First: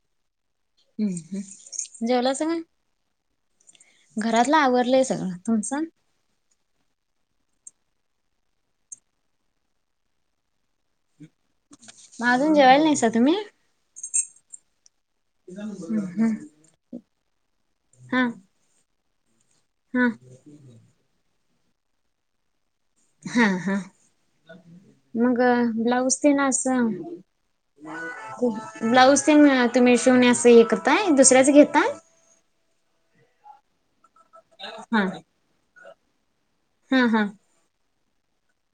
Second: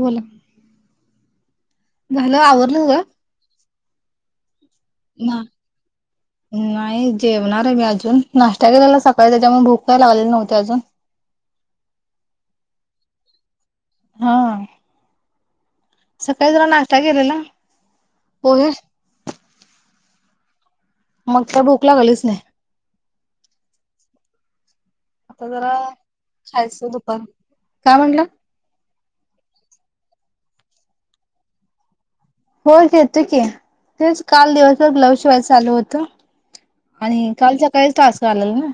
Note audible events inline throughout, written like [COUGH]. बोला. जेवला झालं असन आवरलं सगळं? घरातला आवरलेस. ना [UNINTELLIGIBLE] तुमचा. नाही जेवणार आहे मी अजून नाष्टाला केलेला सकाळी त्याच्यामुळे भूक काय लागलेली नव्हते अजून. अजून जेवायला नाहीसा तुम्ही. हा सकाळी जरा नाष्टा केेले ना पोहे. हम्. मग त्या भूक लागलीच नाही. हम हम्म. मग आता जरा ब्लाउज दे ना असं. खायचं दुपारी. काय म्हटला? ब्लाऊज ते तुम्ही शिवण्या असं हे करताय दुसऱ्याच घेता. हो घेतो की तेच काल दिवस भर हा ब्लाऊज शिवायच चालू होत. हा हा आणि काल सकाळीच टास्क आलेला ना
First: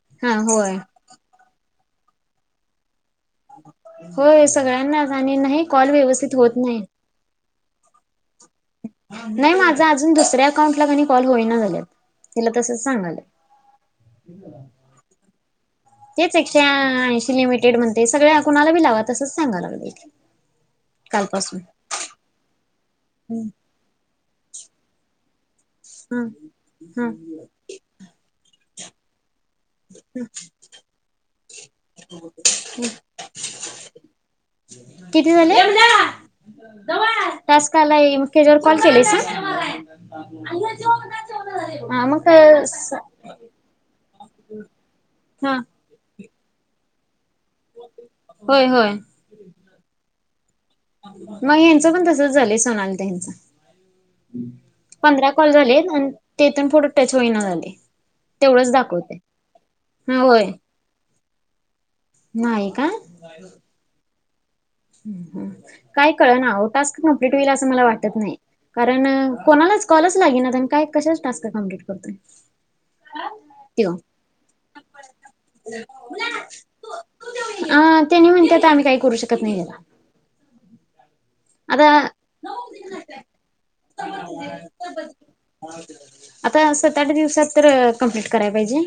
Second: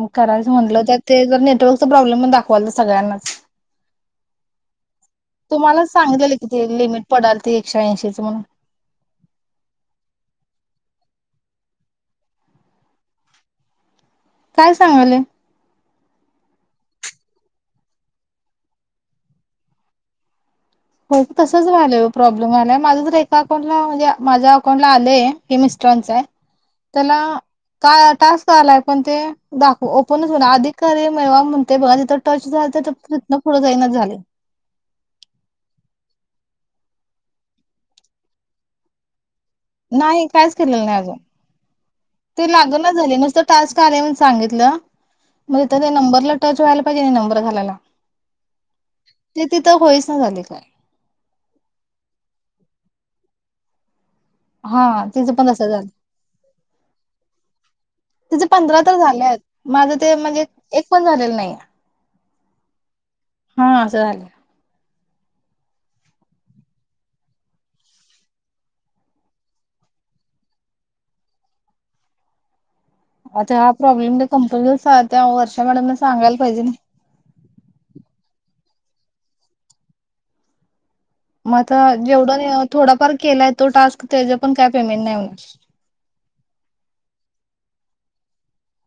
मग हा करायच होय म्हटलं तर. ते जर नेटवर्कच प्रॉब्लम म्हणून दाखवायला चालोय. [INAUDIBLE] होय सगळ्यांना [UNINTELLIGIBLE] नाही कॉल व्यवस्थित होत नाही. लिमिट पडाल ते एकशे ऐंशी च म्हणून. नाही माझा अजून दुसऱ्या अकाउंटला काय नाही कॉल होईना झालेत तिला तसच सांगाल. काय सांगाले. तेच एकशे ऐंशी लिमिटेड म्हणते सगळ्या कुणाला बी लावा तसंच सांगा लागलंय ते. हो तसंच व्हालंय ओ प्रॉब्लेम आल्या माझं तर एका अकाउंटला म्हणजे माझ्या अकाउंटला आले. हे मिस्टरांच हा य हा त्याला काय आता टास्क आलाय पण ते. दाखव ओपनच होईना अधिक कार्य मिळवा म्हणते [UNINTELLIGIBLE] तिथं टच झालं तर तर तिथनं पुढं जाईना झालंय. किती झाले. टास्क आलंय म त्याज्यावर कॉल केलीसा. नाही कायच केलेलं नाही अजून हा मग ते काय. लागनाच झालय नुसतं टास्क आलाय म्हणुन सांगितल हा मग इथं ते नंबरला टच व्हायला पाहिजे नंबर घाला. होय होय [UNINTELLIGIBLE] ते तिथं होईच ना झाले काय. मग ह्याच पण तसच झालंय सोनाली ताईंच. हा पंधरा तिचं पण कॉल तसं झाले झालं आणि तेथून पुढं टच होईना झालयं. तुझे पंधरा तर झालेत माझं ते हा म्हणजे होय एक पण झालेलं नाही. नाही का? हा असं झालय. हम्म काय कळना ओ टास्क कंम्प्लीट होईल असं मला वाटत नाही. कारण कोणालाच कॉलच लागे ना काय? कशाच टास्क कंम्प्लीट करतोय. आता हा त्यो प्रॉब्लेम तर कंपनीला त्या वर्षा मॅडमला सांगायला पाहिजे ना. [INAUDIBLE] आ त्यानी म्हणत्यात आम्ही काही करू शकत नाही. त्याला मग आता जेवढं थोडाफार केलाय तो टास्क त्याच्या पण काय पेमेंट नाही होणार. [INAUDIBLE] आता सत-आट दिवसात तर कंम्प्लीट करायला पाहिजे.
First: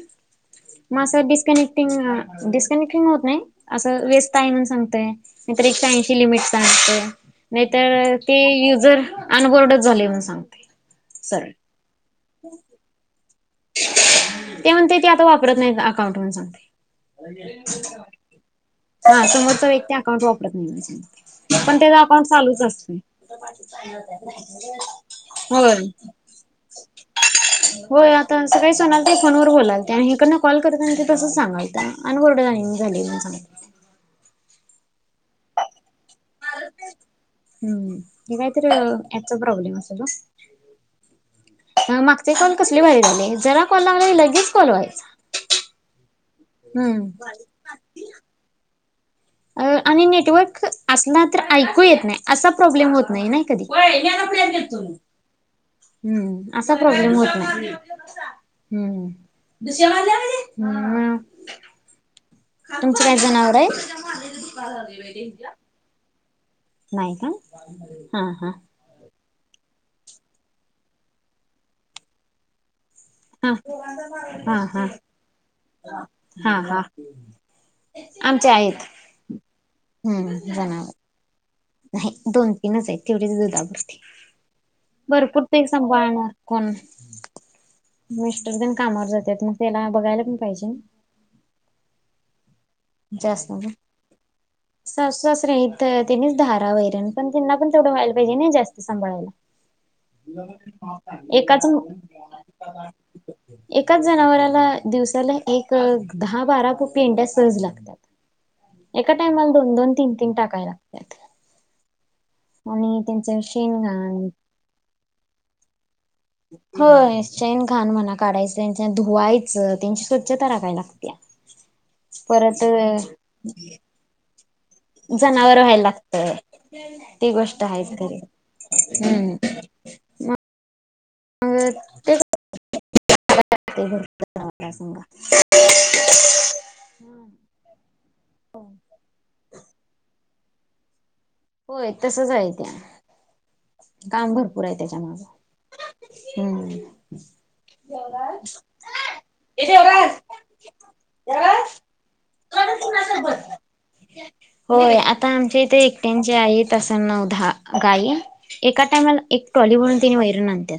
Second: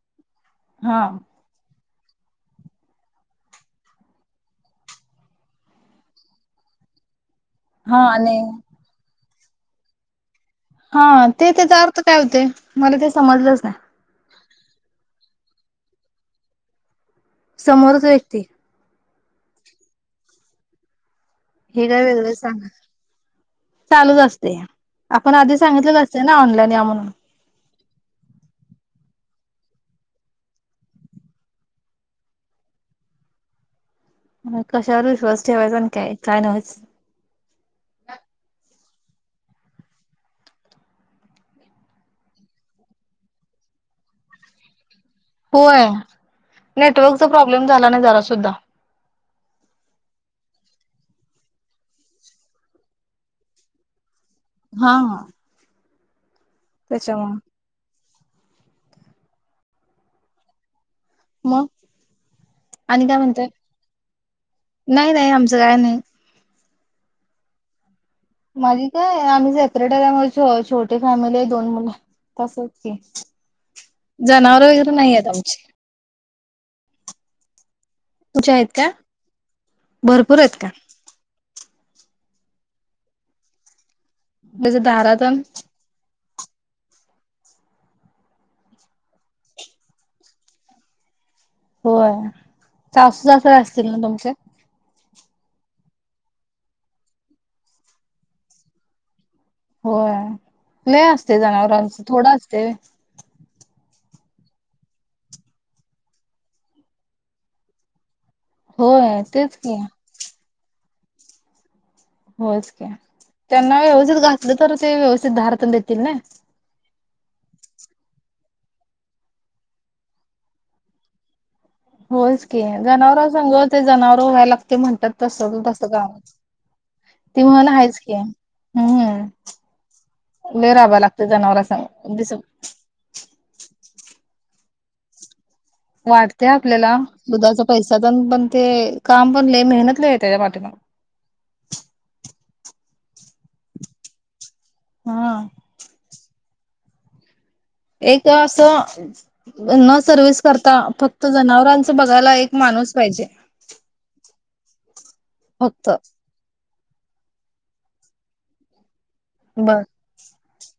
हा मग असं डिस्कनेक्टिंग- डिस्कनेक्टिंग होत नाही असं व्यस्त आहे म्हणून सांगतय. नाही तरी एकशे ऐंशी लिमिट [INAUDIBLE] सांगतय. नाही हा तर.. ते आणि युजर अनबोर्डच झालय म्हणून सांगतय. हा ते तेजा अर्थ काय होतय? मला ते समजलंच नाही. [INAUDIBLE] ते म्हणतय ते आता वापरत नाही अकाउंट म्हणून सांगतय. समोरच व्यक्ती हा समोरचा [INAUDIBLE] व्यक्ती अकाउंट वापरत नाही, पण हे त्याचा काय अकाउंट वेगळंच चालूच सांगा असतय. [INAUDIBLE] चालूच असते. आपण आधी होय [INAUDIBLE] सांगितलेलं असते ना ऑनलाईन या म्हणून होय आ तर सकाळी [INAUDIBLE] सोनाल ताई फोनवर बोलालत्या ते आणि हिकडन कॉल करताना ते तसं सांगालत अनबोर्ड नाही झालय म्हणून सांग म कशावर विश्वास ठेवायचा आणि काय -काय नव्हचं. हम्म आणि काहीतर ऍपचा प्रॉब्लेम असेल ना? मागचे कॉल [INAUDIBLE] कसले भारी झाले जरा कॉल लागला लगेच कॉल व्हायचा. होय, नेटवर्कचा हम्म प्रॉब्लेम झाला नाही जरा सुद्धा. आणि नेटवर्क असला तर ऐकू येत नाही असा प्रॉब्लेम होत नाही ना कधी [INAUDIBLE] हा-हा हम्म असा प्रॉब्लेम होत ना [INAUDIBLE] हं [UNINTELLIGIBLE] हं -हं मग आणि काय म्हणताय? जनावर नाही- नाही आहेत? आमचं काय नाही. नाही का? हा- हा. माझी काय आम्ही सेपरेट आहे. त्यामुळ छो-छोटे फॅमिली आहे दोन मुलं तसच की [INAUDIBLE] हा - [INAUDIBLE] जनावर हा- वगैरे नाही आहेत आमची हा- हा- आमच्या तुझ्या आहेत. का भरपूर आहेत का हं [UNINTELLIGIBLE] नाही दोन, तीनच आहेत तेवढेच दुधापुरती म्हणजे दारात अन भरपूर ते सांभाळणार कोण? मिस्टर तेन कामावर जातात मग त्याला बघायला पण पाहिजे ना. होय. सासू जास्त सासरे ना [UNINTELLIGIBLE] असतील तुमचे सासूसासरे हाइत. त्यांनीच धारा, वैरेण पण त्यांना पण तेवढं व्हायला पाहिजे नय जास्त सांभाळायला. होय लय [INAUDIBLE] असते एकाच [INAUDIBLE] जनावरांचं थोडं असते एकाच जनावराला दिवसाला एक दहा, बारा पेंढ्या सहज लागण्यात. एका होय टाइमाला तेच दोन- की दोन, तीन -तीन टाकाय लागत्यात. होयचकी, त्यांना व्यवस्थित घातलं तर ते व्यवस्थित धार तेन देतील नय. होय शेण- घाण म्हणा काढायचं त्यांच्या धुवायचं त्यांची स्वच्छता राखाय लागत्या. होयच की परत जनावरा संग ते जनावर व्हाय लागतय म्हणतात तस जनावर तू व्हायला तस गाव लागत ती म्हण आहेच की. हं हम्म लय राबायला लागतय मग जनावरा संग दिस ते भरपुर ला संगा [UNINTELLIGIBLE] वाटतय आपल्याला दुधाचा पैसा पण- पण ते काम पण लय मेहनत लय त्याच्या पाठीमाग. होय तसच आहे ते. काम भरपूर आहे त्याच्या माग हा. [INAUDIBLE] हम्म [INAUDIBLE] एक असं [INAUDIBLE] न सर्व्हिस करता फक्त जनावरांच बघायला एक माणूस पाहिजे. होय आता आमच्या इथे फक्त एक म्हजे आहेत अशा नऊ दहा गाई एका टाईमला एक टॉली बर भरून तेनी वैरण आणत्यात.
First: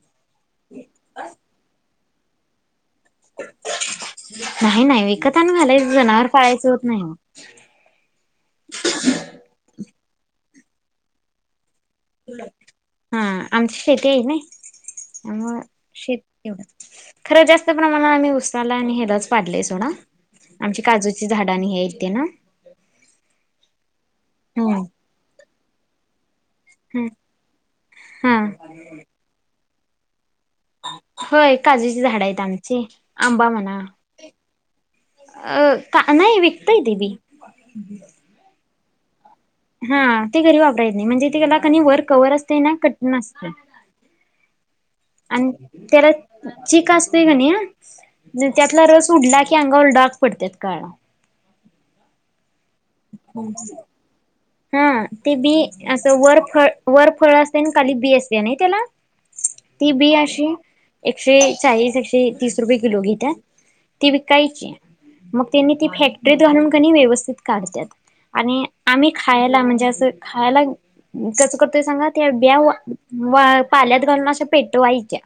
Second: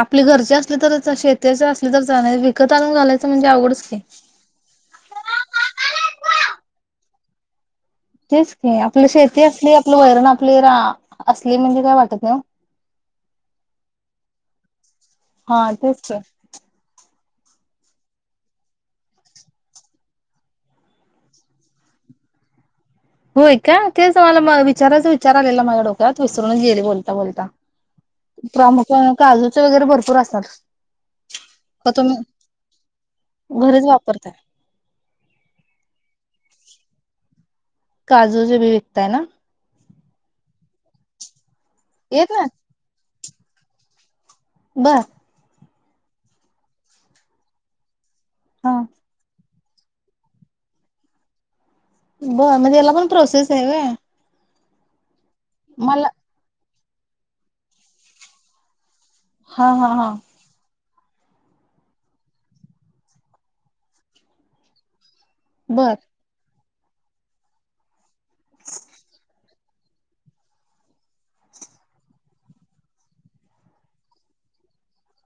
आपले घरचे असले तरच शेत्याचे असली तर चागलंय विकत आणून घालायच म्हणजे अवघडच की, नाही नाही विकत आणून घालायच जनावर पाळायचं होत नाही ओ तेच की आपलं शेती असली आपलं वैरण आपली रा असली म्हणजे काय वाट हा आमची शेती हाय नय त्यामुळं हा तेच शेत की. एवढं, खरं जास्त प्रमाण आम्ही उसाला आणि हेलाच पाडलय सोडा आमची काजूची झाड आणि हे हाईत ते ना होय का तेच मला म हम्म विचाराच विचार आलेला माझ्या डोक्यात विसरूनच गेले. हम्म बोलता बोलता, हा प्रामुख्याने काजूच वगैरे भरपूर असतात. होय. का काजूची तुम्ही झाड आहेत आमची आंबा म्हणा घरीच वापरताय अ का नाही विकतय ते बी काजूची बी विकताय ना हा ते घरी वापराय येत नाय म्हणजे त्येला कणी वर कवर असतय ना कटीन असतय. बरं आणि त्याला चिक असतोय काणी हा त्यातला रस उडला की अंगावर डाग पडत्यात काळा बरं म त्याला पण प्रोसेस हाय व्हय. हा ते बी मला असं वर फळ, वर फळ असतय आणि खाली बी असतय नय त्याला हा हा ती हा बी अशी एकशे चाळीस एकशे तीस रुपये किलो घेत्या. ती विकायची. मग त्यांनी ती बर फॅक्टरीत घालून कणी व्यवस्थित काढत्यात आणि आम्ही खायला म्हणजे असं खायला कसं करतोय सांगा त्या ब्या वा पाल्यात घालून अशा पेटवायच्या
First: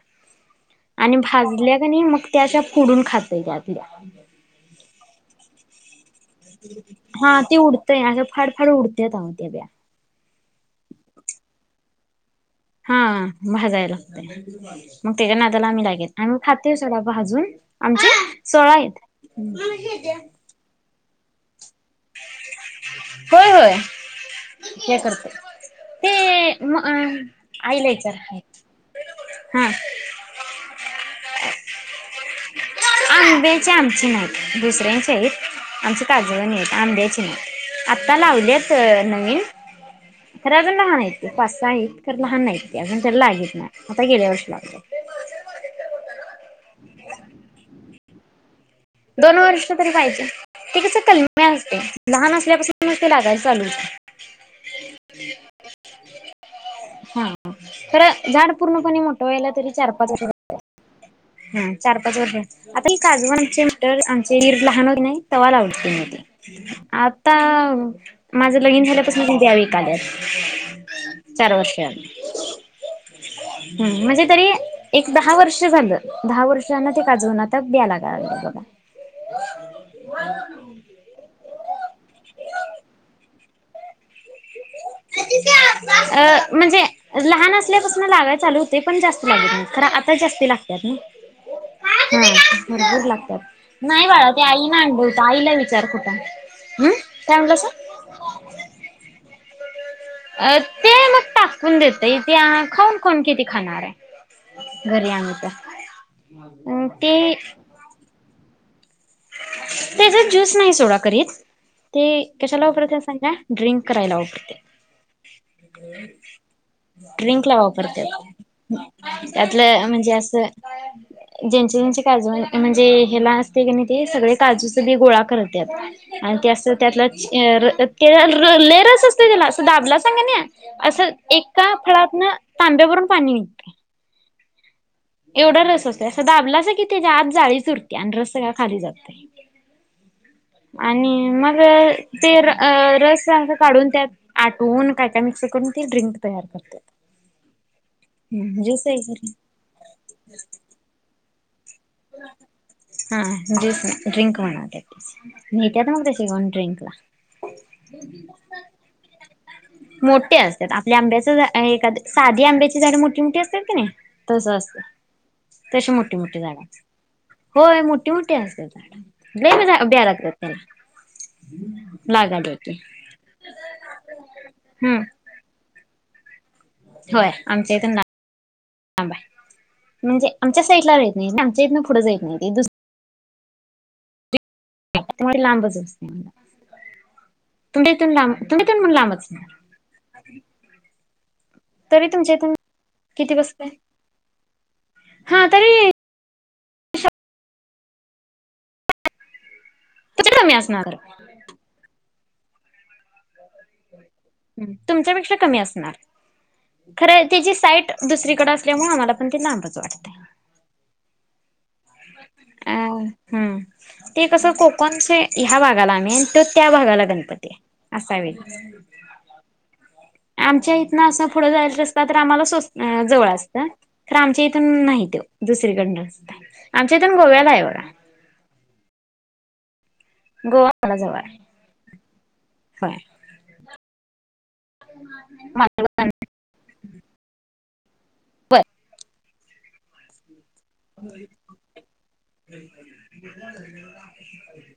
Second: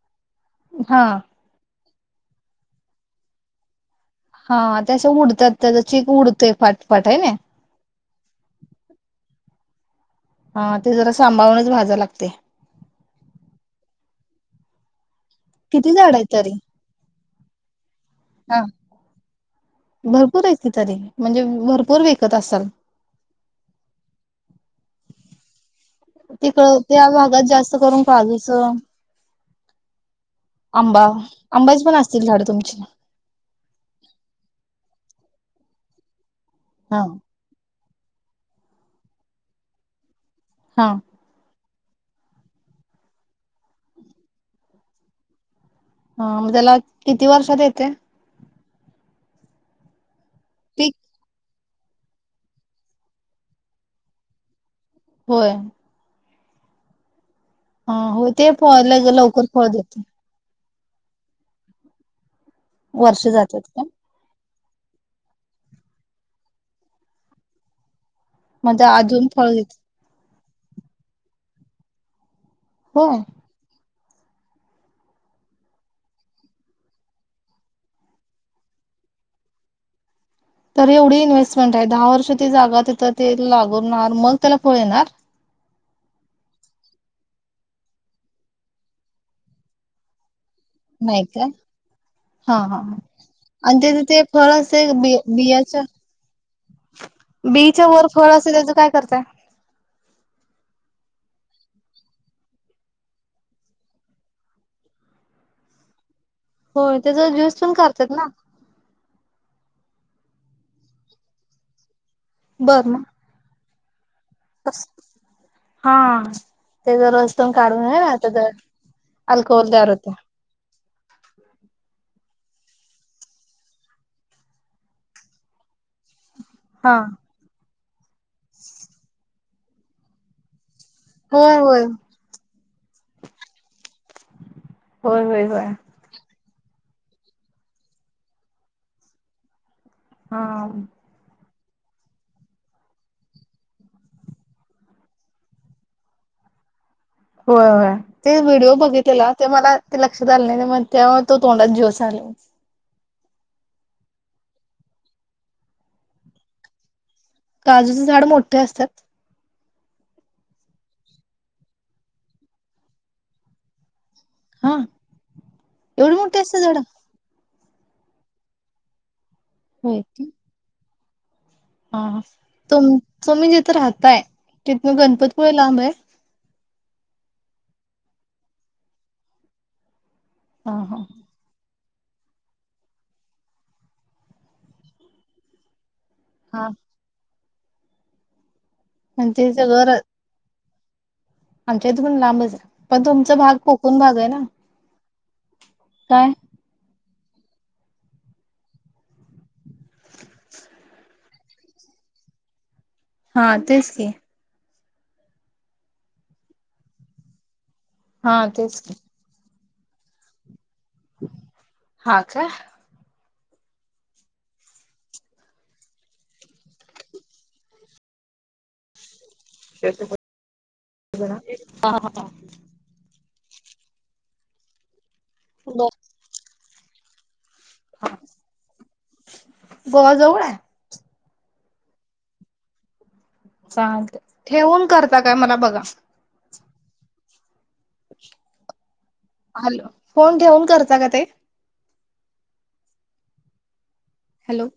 हा आणि भाजल्या का नय मग त्याच्या फोडून खातय त्या आतल्या हा ते अशा उडतात त्या चीक उडतय फाटफाट हाय नी हा ते उडतंय अशा फाड फाड उडत्यात आहो त्या ब्या हा ते जरा सांभाळूनच भाजावं लागतय. हा भाजाय लागतंय मग त्याच्या नादाला आम्ही किती लागे झाड आहेत आम्ही तरी खाते त्याला भाजून आमचे सोळा आहीत. हूं रपूर हाईत की तरी म्हणजे भरपूर विकत असाल होय होय. हे करतोय. तिकड त्या भागात जास्त आईला करून विचार काजूच हा आंबा आंब्यांची पण असतील झाडं तुमची आंब्याची आमची नाहीत दुसऱ्यांच्या हाईत आमची काजूं वाणी आहेत हा आंब्याची नाय. आता लावल्यात नवीन, खरं अजून हा लहान हाईत. पाचं सहा हाईत, खरं लहान हाईत ती, अजून त्याला लागीत नाय आता गेल्या वर्षी लाव हा म त्याला किती वर्षात येतय? दोन वर्ष तरी पाहिजे, ते पीक कसं कलमी असतय. लहान असल्यापासूनच ते लागाय चालू होत होय. हा हा खर हो ते झाड फळ पूर्णपणे मोठं लवकर व्हायला फळ तरी चार देते पाच [UNINTELLIGIBLE] हं चार पाच वर्ष आता ही वर्ष जातात काजवांचे का आमचे दीर लहान होते की नाय तवा लावलेत त्यांनी ते आता माझं मग लगीन अजून झाल्यापासन फळ ब्या देते विकाल्यात चार वर्ष झाली हो. हम्म म्हणजे तरी एक दहा वर्ष झालं दहा वर्षना ते काजवून आता ब्या लागावला बघा. [UNINTELLIGIBLE] तर एवढी इन्व्हेस्टमेंट आहे. दहा वर्ष ती जागा तिथं ते लागवू नॉर्मल त्याला फळ येणार अ म्हणजे [UNINTELLIGIBLE] लहान असल्यापासून लागाय चालू होते. पण जास्त लागल नाही खर आता जास्ती लाग नाही का? हो बरोबर लागतात आणि त्याचे नाही. बाळा ते फळ आई ना असे आणली बि होती आईला बियाच्या विचार कुठ ह काय म्हटलं सा त्याच्या वर फळ असेल त्याच काय करताय? अ ते मग टाकून देतय. ते खाऊन कोन किती खाणार आहे. घरी आणच्या अ ते तुम्ही करतात ना. त्याचा ज्यूस नाही सोडा करीत ते कशाला वापरत सांगा. ड्रिंक करायला वापरत. कस हा त्याचा रस ड्रिंक पण ला काढून आहे ना वापरतात. त्याचा अल्कोहोल त्यातलं तयार होते म्हणजे असं, ज्यांची ज्यांची काळजू आणि म्हणजे हेला असते. की नाही. ते सगळे काजूचे बी गोळा करत्यात आणि ते असं हा त्यातला र ले लेअर असते. असं त्याला दाबला सांग ना असं. होय एका होय फळातन तांब्यावरून पाणी निघते होय होय एवढा होय रस असत असा दाबलाच की त्याच्या आत जाळी च उरते आणि रस सग का खाली जातोय. हा आणि मग ते रस काढून त्यात आटून काय का मिक्स करून ती ड्रिंक तयार करते. होय हो ते व्हिडिओ बघितलेला. घरी ते मला ते लक्षात आलं नाही. तेव्हा तो तोंडात ज्यूस आलो. हा ज्यूस ड्रिंक म्हणवत नहितात मग तशी घऊन ड्रिंकला [UNINTELLIGIBLE] काजूचे झाड मोठे असतात? मोठे असतात. आपल्या आंब्याच एखाद साधी आंब्याची झाडे मोठी मोठी असतात की नाही. तस हा असत तशी मोठी मोठी झाड असत्यात. होय मोठी मोठीे असते. झाड ब्या लात होय त्याला हा लागायला की तुम तुम्ही जिथं राहताय. तिथ म हम्म गणपतीपुळेला आंब आहे. होय आमच्या इथू लाब आहे. म्हणजे आमच्या हा साईड ला हा नाही. आमच्या पुढं जा येत नाही. ते त्यामुळे लांबच असते. मला हा तुमच्या इथून ला तुमतून म्हण लांबच ना वर आमच्या इथ तरी पण तुमच्या इथून लांबच आहे. पण तुमचा किती भाग बसतय कोकण भाग आहे ना हा तरी काय कुठ कमी असणार. हा तेच की तुमच्यापेक्षा कमी असणार. खर त्याची साईट हा दुसरीकडे तेच असल्यामुळे की आम्हाला पण ते लांबच वाटत हा काय ह हम्म ते कसं कोकणच्या ह्या भागाला आम्ही तो त्या भागाला गणपती आहे असा आहे वय [UNINTELLIGIBLE] आमच्या इथनं असं पुढं जायच रस्ता, तर आम्हाला सो जवळ असत, तर आमच्या इथून नाहीत्यो दुसरीकडन. आमच्या इथून गोव्याला आहे बघा. गोवा जवळ आहे? [UNINTELLIGIBLE] चालत. ठेवून करता काय मला बघा? मालवण हॅलो, फोन ठेवून करत [UNINTELLIGIBLE] हॅलो.